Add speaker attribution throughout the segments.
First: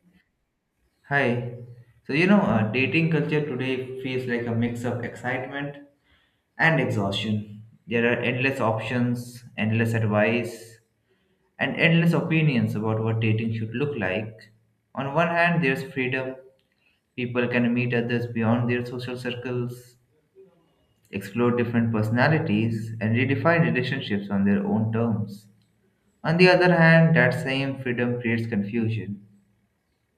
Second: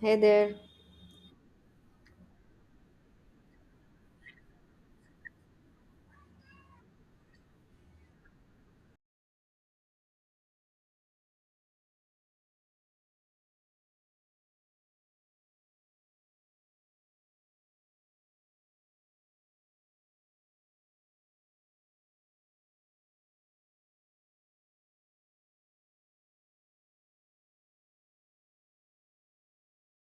Speaker 1: Hey there.
Speaker 2: Hi. Dating culture today feels like a mix of excitement and exhaustion. There are endless options, endless advice, and endless opinions about what dating should look like. On one hand, there's freedom. People can meet others beyond their social circles, explore different personalities, and redefine relationships on their own terms. On the other hand, that same freedom creates confusion,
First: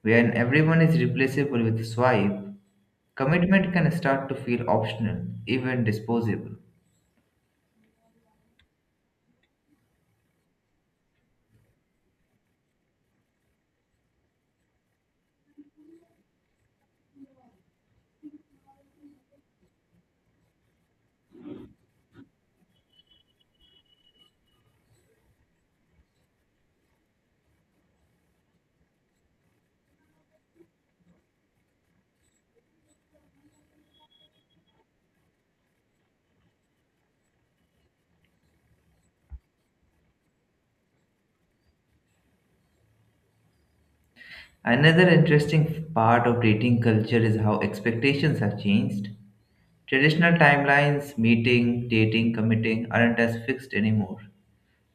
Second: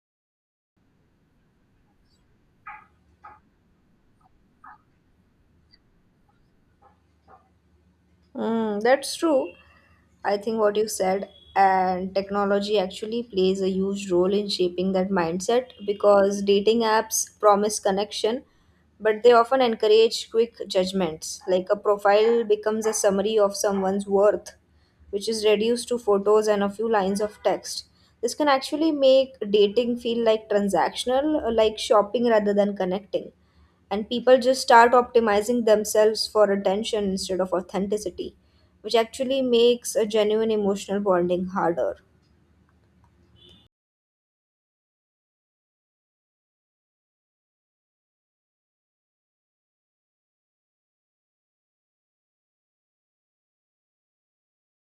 Speaker 2: wherein everyone is replaceable with a swipe. Commitment can start to feel optional, even disposable.
Speaker 1: Mm, that's true. I think what you said and technology actually plays a huge role in shaping that mindset because dating apps promise connection, but they often encourage quick judgments. Like a profile becomes a summary of someone's worth, which is reduced to photos and a few lines of text. This can actually make dating feel like transactional, like shopping rather than connecting. And people just start optimizing themselves for attention instead of authenticity which actually makes a genuine emotional bonding harder.
Speaker 2: Another interesting part of dating culture is how expectations have changed. Traditional timelines, meeting, dating, committing, aren't as fixed anymore.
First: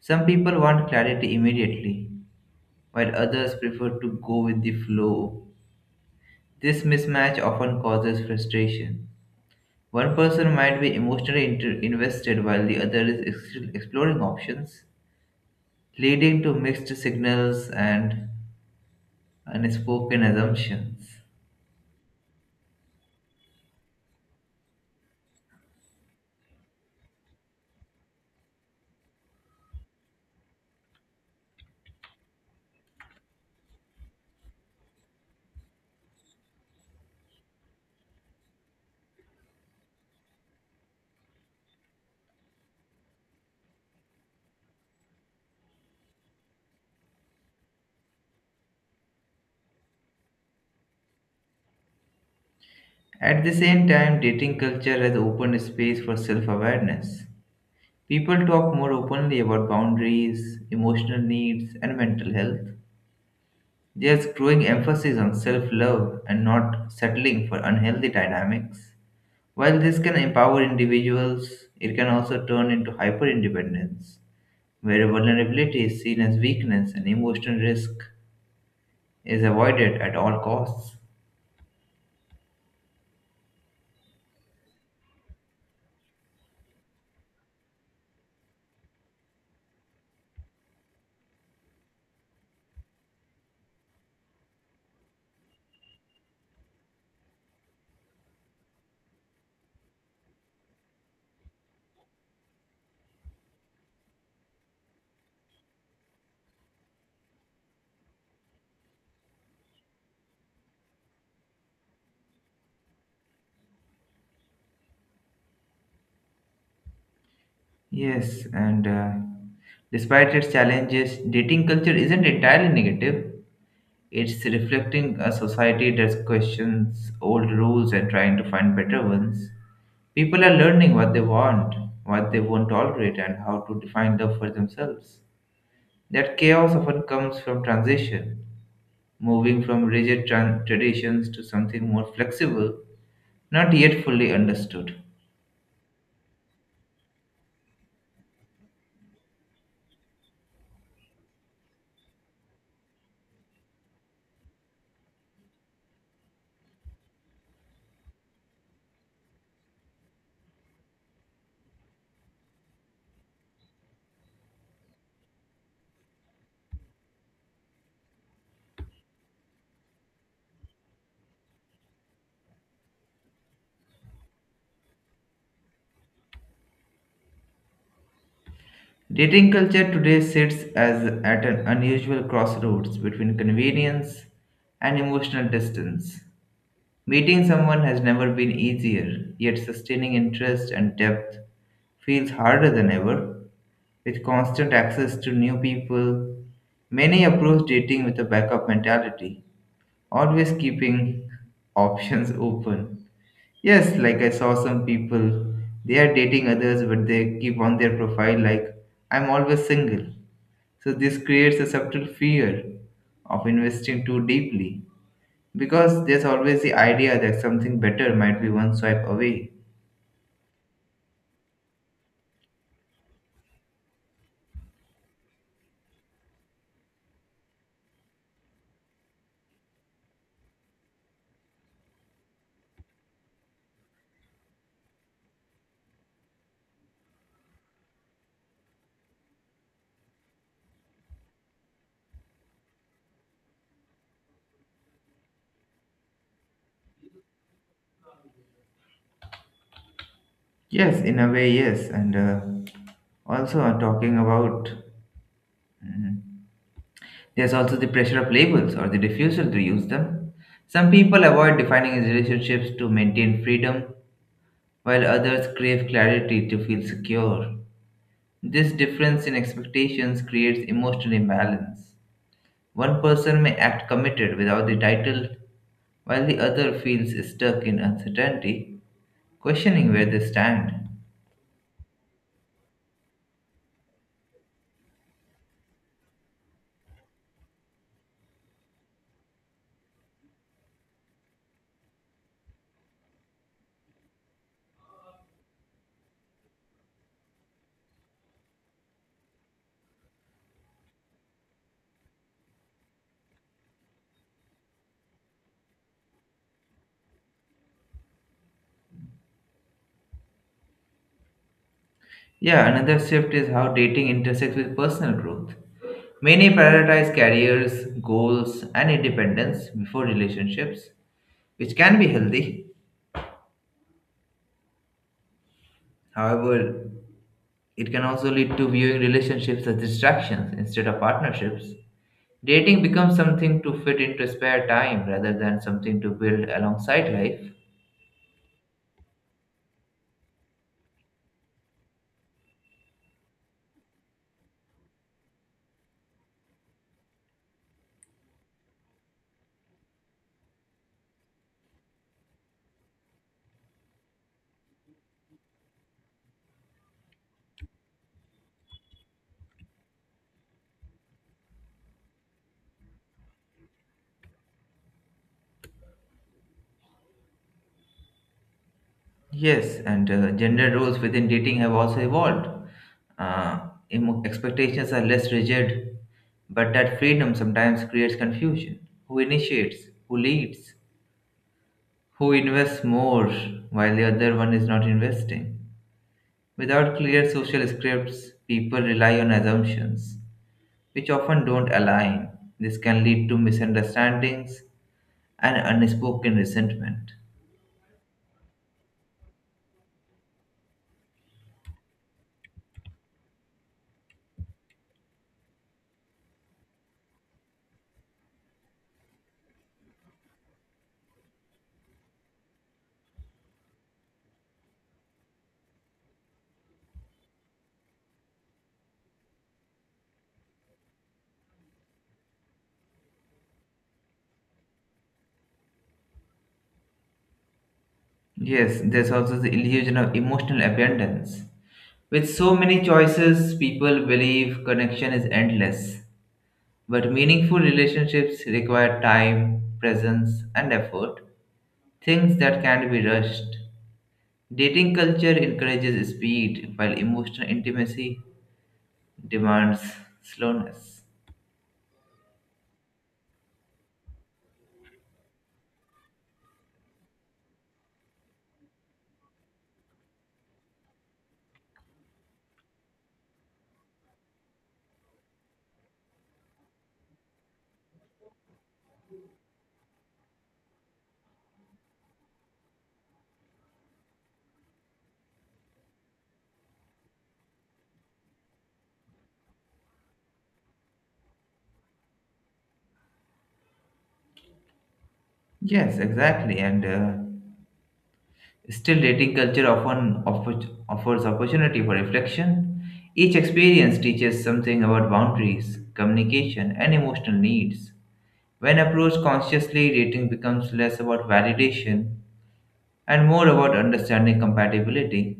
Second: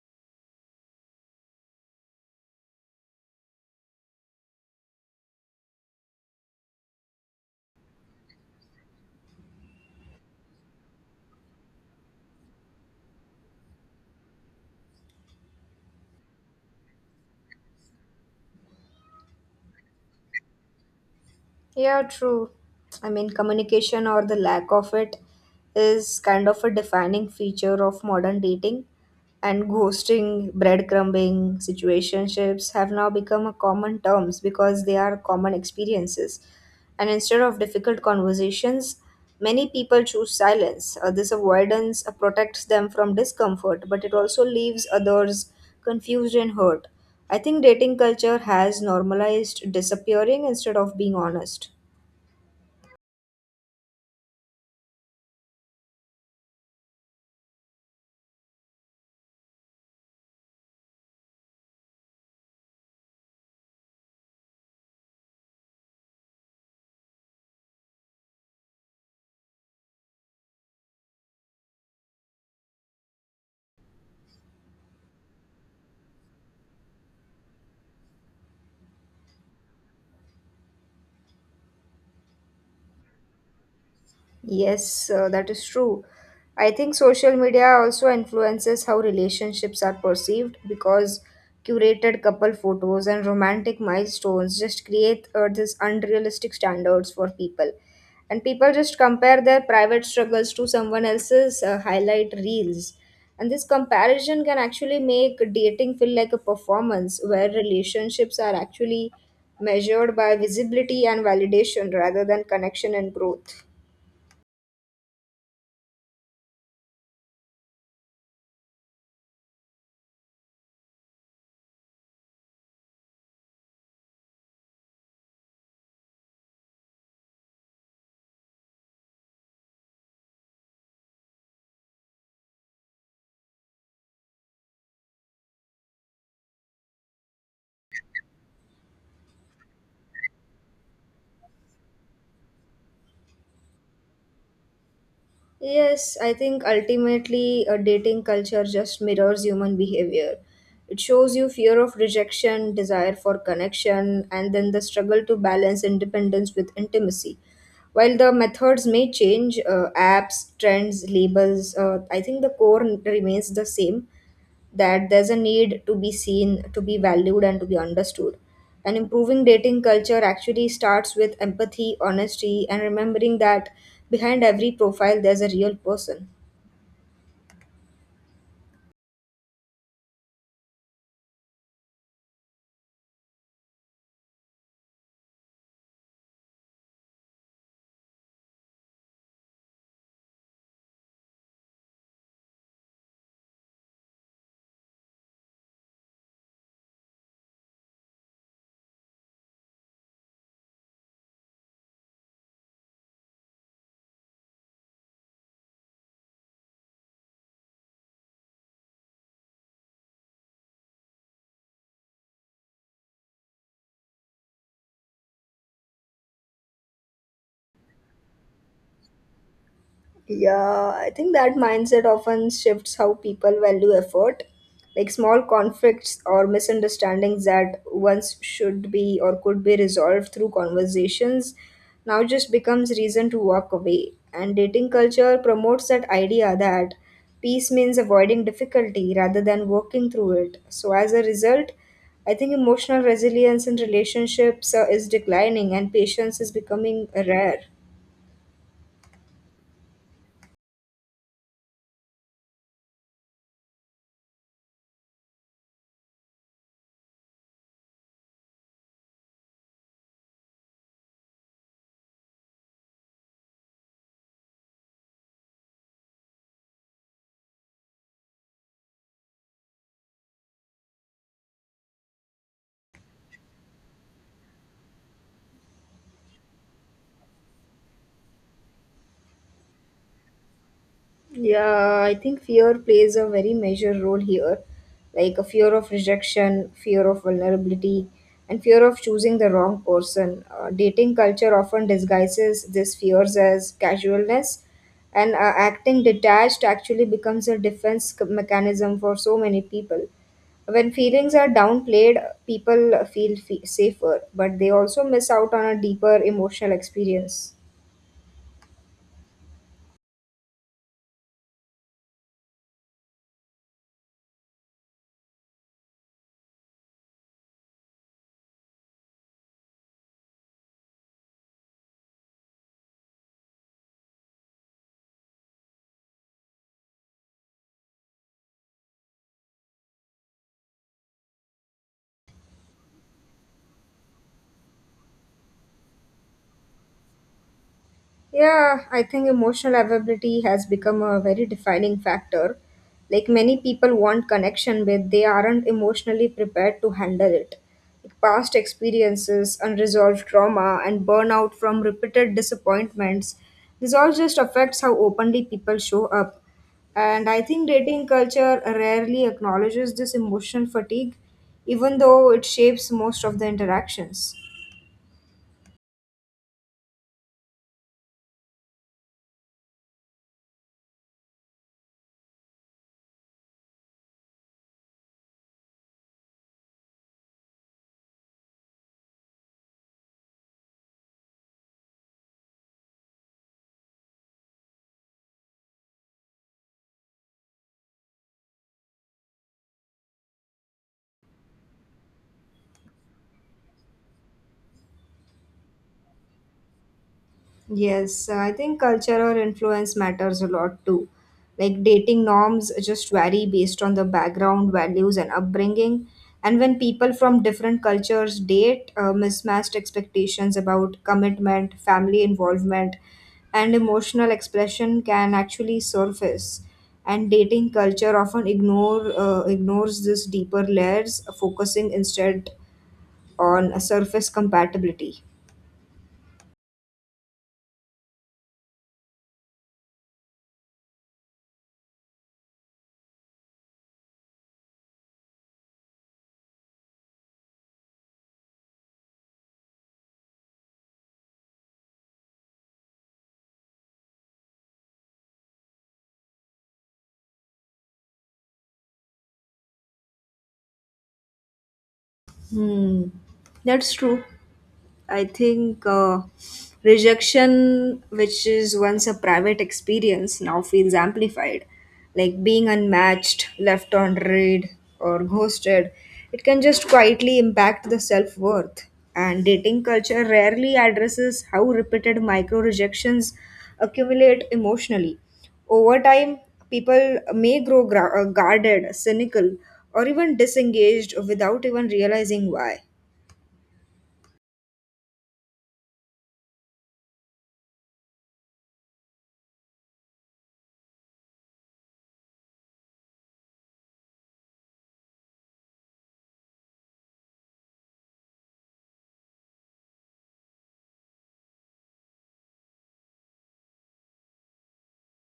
Speaker 2: Some people want clarity immediately, while others prefer to go with the flow. This mismatch often causes frustration. One person might be emotionally invested while the other is exploring options, leading to mixed signals and unspoken assumptions.
Speaker 1: Yeah, true. I mean, communication or the lack of it is kind of a defining feature of modern dating. And ghosting, breadcrumbing, situationships have now become a common terms because they are common experiences. And instead of difficult conversations, many people choose silence. This avoidance protects them from discomfort, but it also leaves others confused and hurt. I think dating culture has normalized disappearing instead of being honest.
Speaker 2: At the same time, dating culture has opened space for self awareness. People talk more openly about boundaries, emotional needs, and mental health. There's growing emphasis on self love and not settling for unhealthy dynamics. While this can empower individuals, it can also turn into hyper independence, where vulnerability is seen as weakness and emotional risk is avoided at all costs.
Speaker 1: Yes, that is true. I think social media also influences how relationships are perceived because curated couple photos and romantic milestones just create these unrealistic standards for people. And people just compare their private struggles to someone else's highlight reels. And this comparison can actually make dating feel like a performance where relationships are actually measured by visibility and validation rather than connection and growth.
Speaker 2: Yes, and despite its challenges, dating culture isn't entirely negative. It's reflecting a society that questions old rules and trying to find better ones. People are learning what they want, what they won't tolerate, and how to define love for themselves. That chaos often comes from transition, moving from rigid traditions to something more flexible, not yet fully understood.
Speaker 1: Yes, I think ultimately a dating culture just mirrors human behavior. It shows you fear of rejection, desire for connection, and then the struggle to balance independence with intimacy. While the methods may change, apps, trends, labels, I think the core remains the same that there's a need to be seen, to be valued, and to be understood. And improving dating culture actually starts with empathy, honesty, and remembering that behind every profile there's a real person.
Speaker 2: Dating culture today sits as at an unusual crossroads between convenience and emotional distance. Meeting someone has never been easier, yet sustaining interest and depth feels harder than ever. With constant access to new people, many approach dating with a backup mentality, always keeping options open. Yes, like I saw some people, they are dating others, but they keep on their profile like, I'm always single. So this creates a subtle fear of investing too deeply, because there's always the idea that something better might be one swipe away.
Speaker 1: Yeah, I think that mindset often shifts how people value effort. Like small conflicts or misunderstandings that once should be or could be resolved through conversations now just becomes reason to walk away. And dating culture promotes that idea that peace means avoiding difficulty rather than working through it. So as a result, I think emotional resilience in relationships is declining and patience is becoming rare.
Speaker 2: Yes, in a way, yes. Talking about there's also the pressure of labels or the refusal to use them. Some people avoid defining his relationships to maintain freedom, while others crave clarity to feel secure. This difference in expectations creates emotional imbalance. One person may act committed without the title, while the other feels stuck in uncertainty, questioning where they stand.
Speaker 1: Yeah, I think fear plays a very major role here, like a fear of rejection, fear of vulnerability, and fear of choosing the wrong person. Dating culture often disguises these fears as casualness, and acting detached actually becomes a defense mechanism for so many people. When feelings are downplayed, people feel safer, but they also miss out on a deeper emotional experience.
Speaker 2: Yeah, another shift is how dating intersects with personal growth. Many prioritize careers, goals, and independence before relationships, which can be healthy. However, it can also lead to viewing relationships as distractions instead of partnerships. Dating becomes something to fit into spare time rather than something to build alongside life.
Speaker 1: Yeah, I think emotional availability has become a very defining factor. Like many people want connection, but they aren't emotionally prepared to handle it. Like past experiences, unresolved trauma, and burnout from repeated disappointments, this all just affects how openly people show up. And I think dating culture rarely acknowledges this emotional fatigue, even though it shapes most of the interactions.
Speaker 2: Yes, and gender roles within dating have also evolved. Uh, Expectations are less rigid, but that freedom sometimes creates confusion. Who initiates? Who leads? Who invests more while the other one is not investing? Without clear social scripts, people rely on assumptions, which often don't align. This can lead to misunderstandings and unspoken resentment.
Speaker 1: Yes, I think cultural influence matters a lot too. Like dating norms just vary based on the background, values, and upbringing. And when people from different cultures date, mismatched expectations about commitment, family involvement, and emotional expression can actually surface. And dating culture often ignores these deeper layers, focusing instead on a surface compatibility.
Speaker 2: Yes, there's also the illusion of emotional abundance. With so many choices, people believe connection is endless. But meaningful relationships require time, presence, and effort, things that can't be rushed. Dating culture encourages speed, while emotional intimacy demands slowness.
Speaker 1: Hmm. That's true. I think rejection, which is once a private experience, now feels amplified. Like being unmatched, left on read, or ghosted, it can just quietly impact the self worth. And dating culture rarely addresses how repeated micro rejections accumulate emotionally. Over time, people may grow guarded, cynical, or even disengaged without even realizing why.
Speaker 2: Yes, exactly. And still, dating culture often offers opportunity for reflection. Each experience teaches something about boundaries, communication, and emotional needs. When approached consciously, dating becomes less about validation and more about understanding compatibility.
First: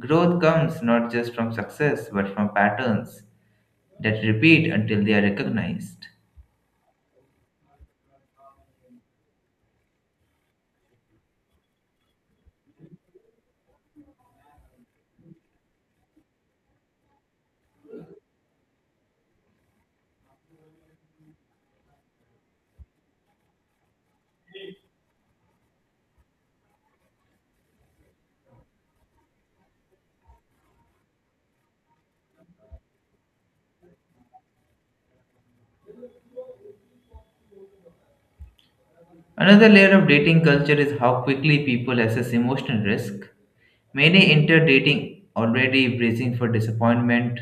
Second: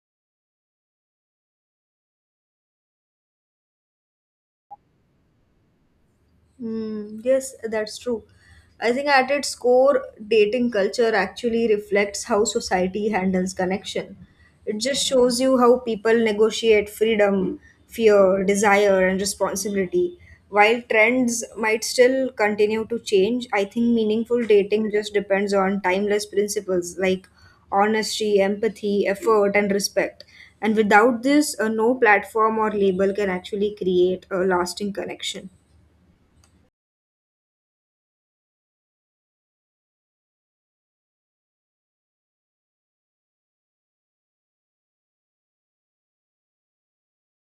Speaker 2: Growth comes not just from success but from patterns that repeat until they are recognized.
Speaker 1: Mm, yes, that's true. I think at its core, dating culture actually reflects how society handles connection. It just shows you how people negotiate freedom, fear, desire, and responsibility. While trends might still continue to change, I think meaningful dating just depends on timeless principles like honesty, empathy, effort, and respect. And without this, no platform or label can actually create a lasting connection.
Speaker 2: Another layer of dating culture is how quickly people assess emotional risk. Many enter dating already bracing for disappointment,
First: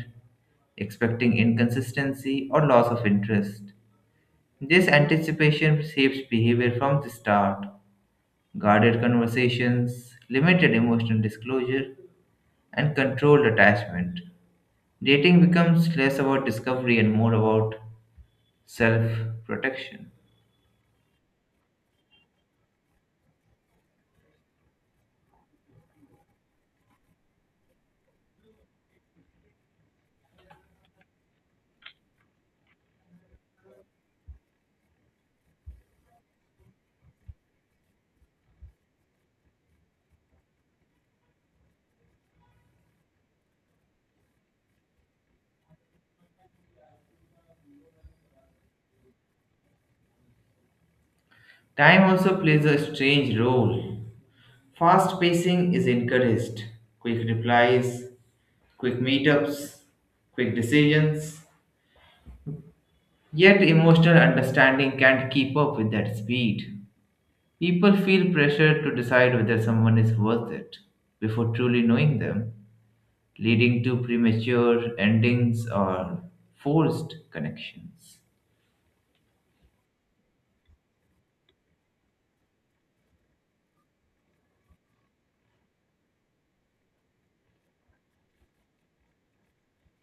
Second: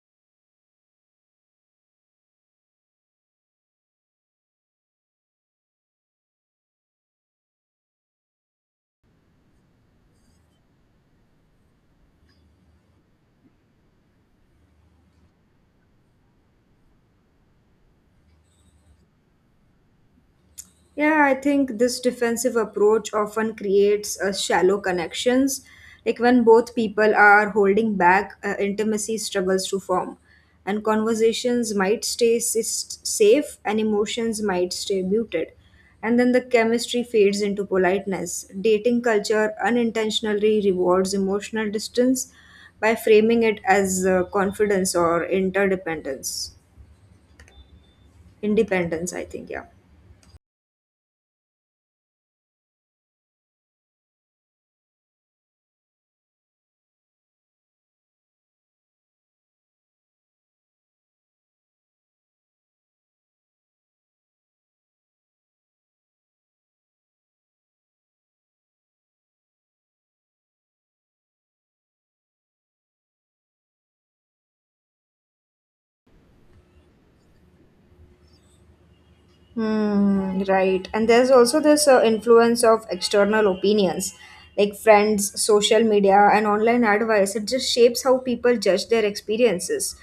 Speaker 2: expecting inconsistency, or loss of interest. This anticipation shapes behavior from the start: guarded conversations, limited emotional disclosure, and controlled attachment. Dating becomes less about discovery and more about self protection.
Speaker 1: Yeah, I think this defensive approach often creates a shallow connections. Like when both people are holding back, intimacy struggles to form, and conversations might safe and emotions might stay muted. And then the chemistry fades into politeness. Dating culture unintentionally rewards emotional distance by framing it as confidence or interdependence. Independence, I think, yeah.
Speaker 2: Time also plays a strange role. Fast pacing is encouraged: quick replies, quick meetups, quick decisions. Yet, emotional understanding can't keep up with that speed. People feel pressured to decide whether someone is worth it before truly knowing them, leading to premature endings or forced connections.
Speaker 1: Hmm, right. And there's also this influence of external opinions, like friends, social media, and online advice. It just shapes how people judge their experiences.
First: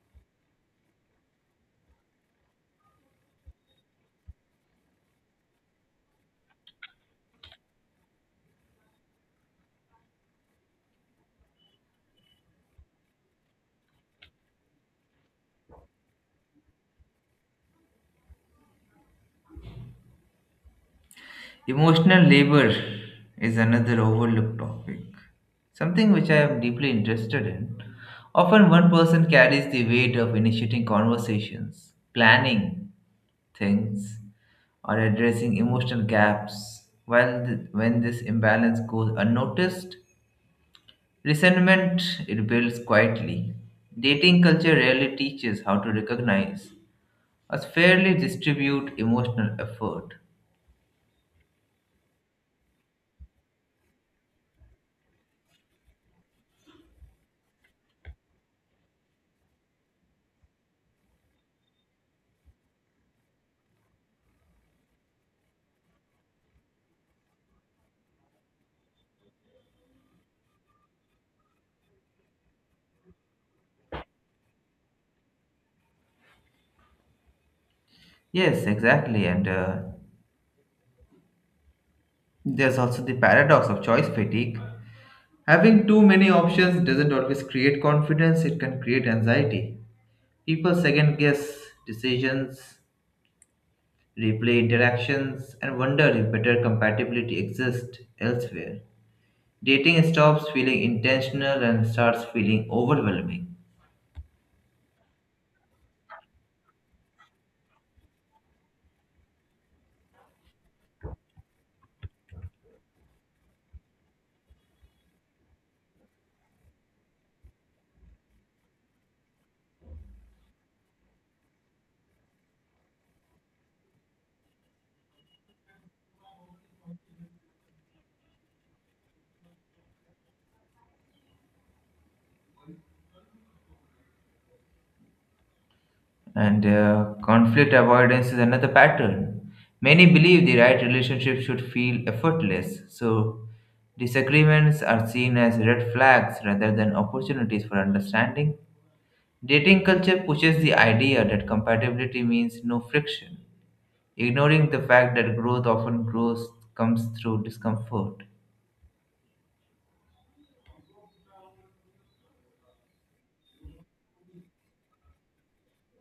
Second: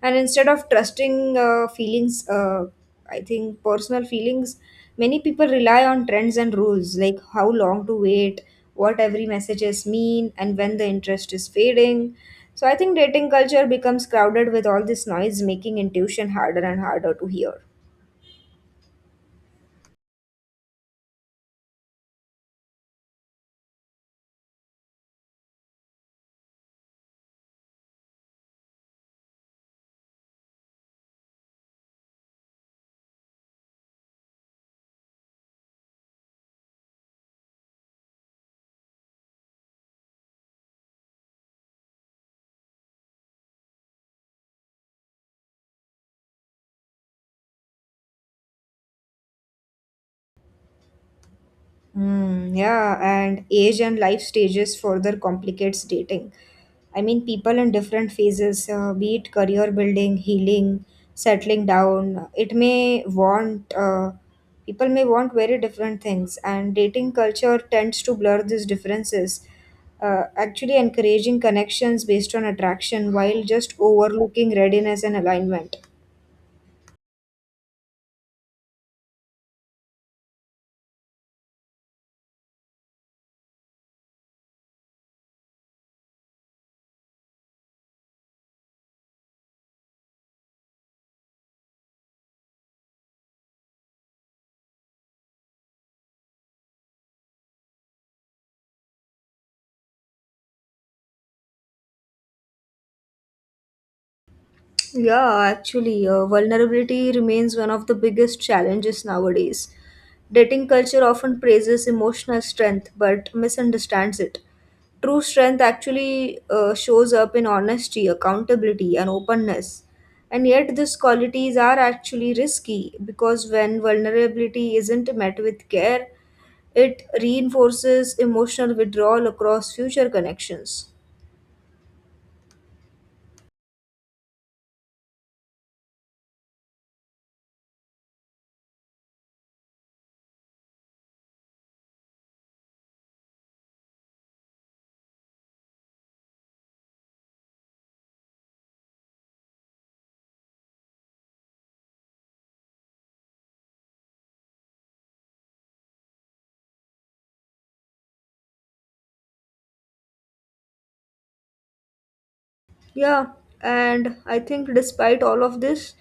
Speaker 1: And instead of trusting feelings, I think personal feelings, many people rely on trends and rules, like how long to wait, what every messages mean, and when the interest is fading. So I think dating culture becomes crowded with all this noise, making intuition harder and harder to hear.
Speaker 2: Emotional labor is another overlooked topic, something which I am deeply interested in. Often, one person carries the weight of initiating conversations, planning things, or addressing emotional gaps. When this imbalance goes unnoticed, resentment it builds quietly. Dating culture rarely teaches how to recognize us fairly distribute emotional effort.
Speaker 1: Mm, yeah, and age and life stages further complicates dating. I mean, people in different phases, be it career building, healing, settling down, people may want very different things, and dating culture tends to blur these differences, actually encouraging connections based on attraction while just overlooking readiness and alignment.
Speaker 2: Yes, exactly. And there's also the paradox of choice fatigue. Having too many options doesn't always create confidence, it can create anxiety. People second guess decisions, replay interactions, and wonder if better compatibility exists elsewhere. Dating stops feeling intentional and starts feeling overwhelming.
Speaker 1: Yeah, actually, vulnerability remains one of the biggest challenges nowadays. Dating culture often praises emotional strength but misunderstands it. True strength actually shows up in honesty, accountability, and openness. And yet, these qualities are actually risky because when vulnerability isn't met with care, it reinforces emotional withdrawal across future connections.
Speaker 2: And conflict avoidance is another pattern. Many believe the right relationship should feel effortless, so disagreements are seen as red flags rather than opportunities for understanding. Dating culture pushes the idea that compatibility means no friction, ignoring the fact that growth often grows comes through discomfort.
Speaker 1: Yeah, and I think despite all of this,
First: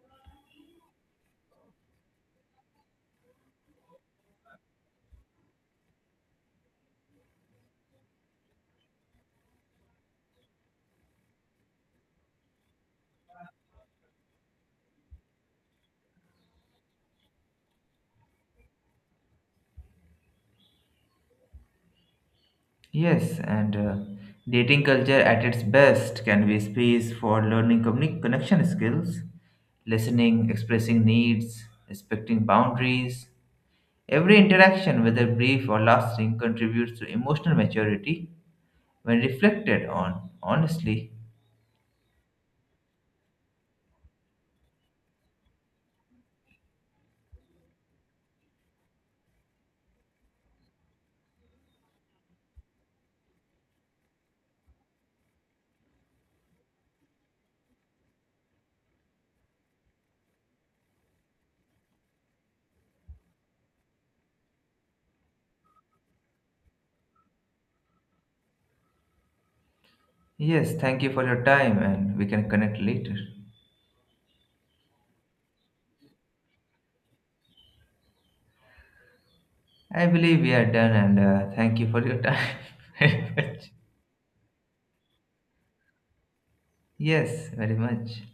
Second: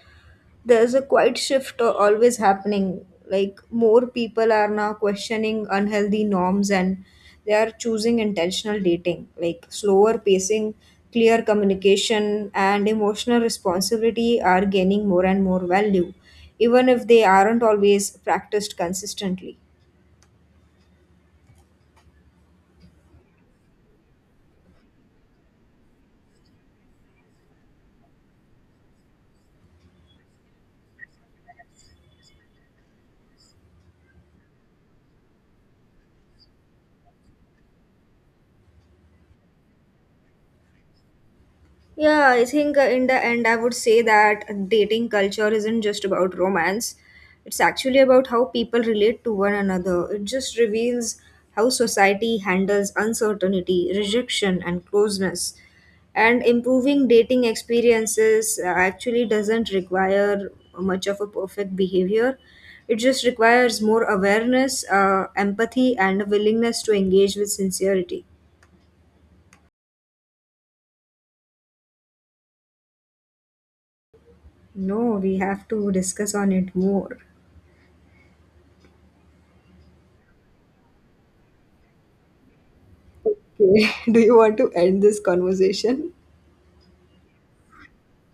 Speaker 1: there's a quiet shift always happening. Like, more people are now questioning unhealthy norms and they are choosing intentional dating, like slower pacing, clear communication, and emotional responsibility are gaining more and more value, even if they aren't always practiced consistently.
Speaker 2: Yes, and dating culture at its best can be a space for learning connection skills, listening, expressing needs, respecting boundaries. Every interaction, whether brief or lasting, contributes to emotional maturity when reflected on honestly.
Speaker 1: Yeah, I think in the end, I would say that dating culture isn't just about romance. It's actually about how people relate to one another. It just reveals how society handles uncertainty, rejection, and closeness. And improving dating experiences actually doesn't require much of a perfect behavior. It just requires more awareness, empathy, and a willingness to engage with sincerity.
Speaker 2: Yes, thank you for your time, and we can connect later.
Speaker 1: No, we have to discuss on it more.
Speaker 2: I believe we are done, and thank you for your time very much.
Speaker 1: Do you
Speaker 2: Yes, very much.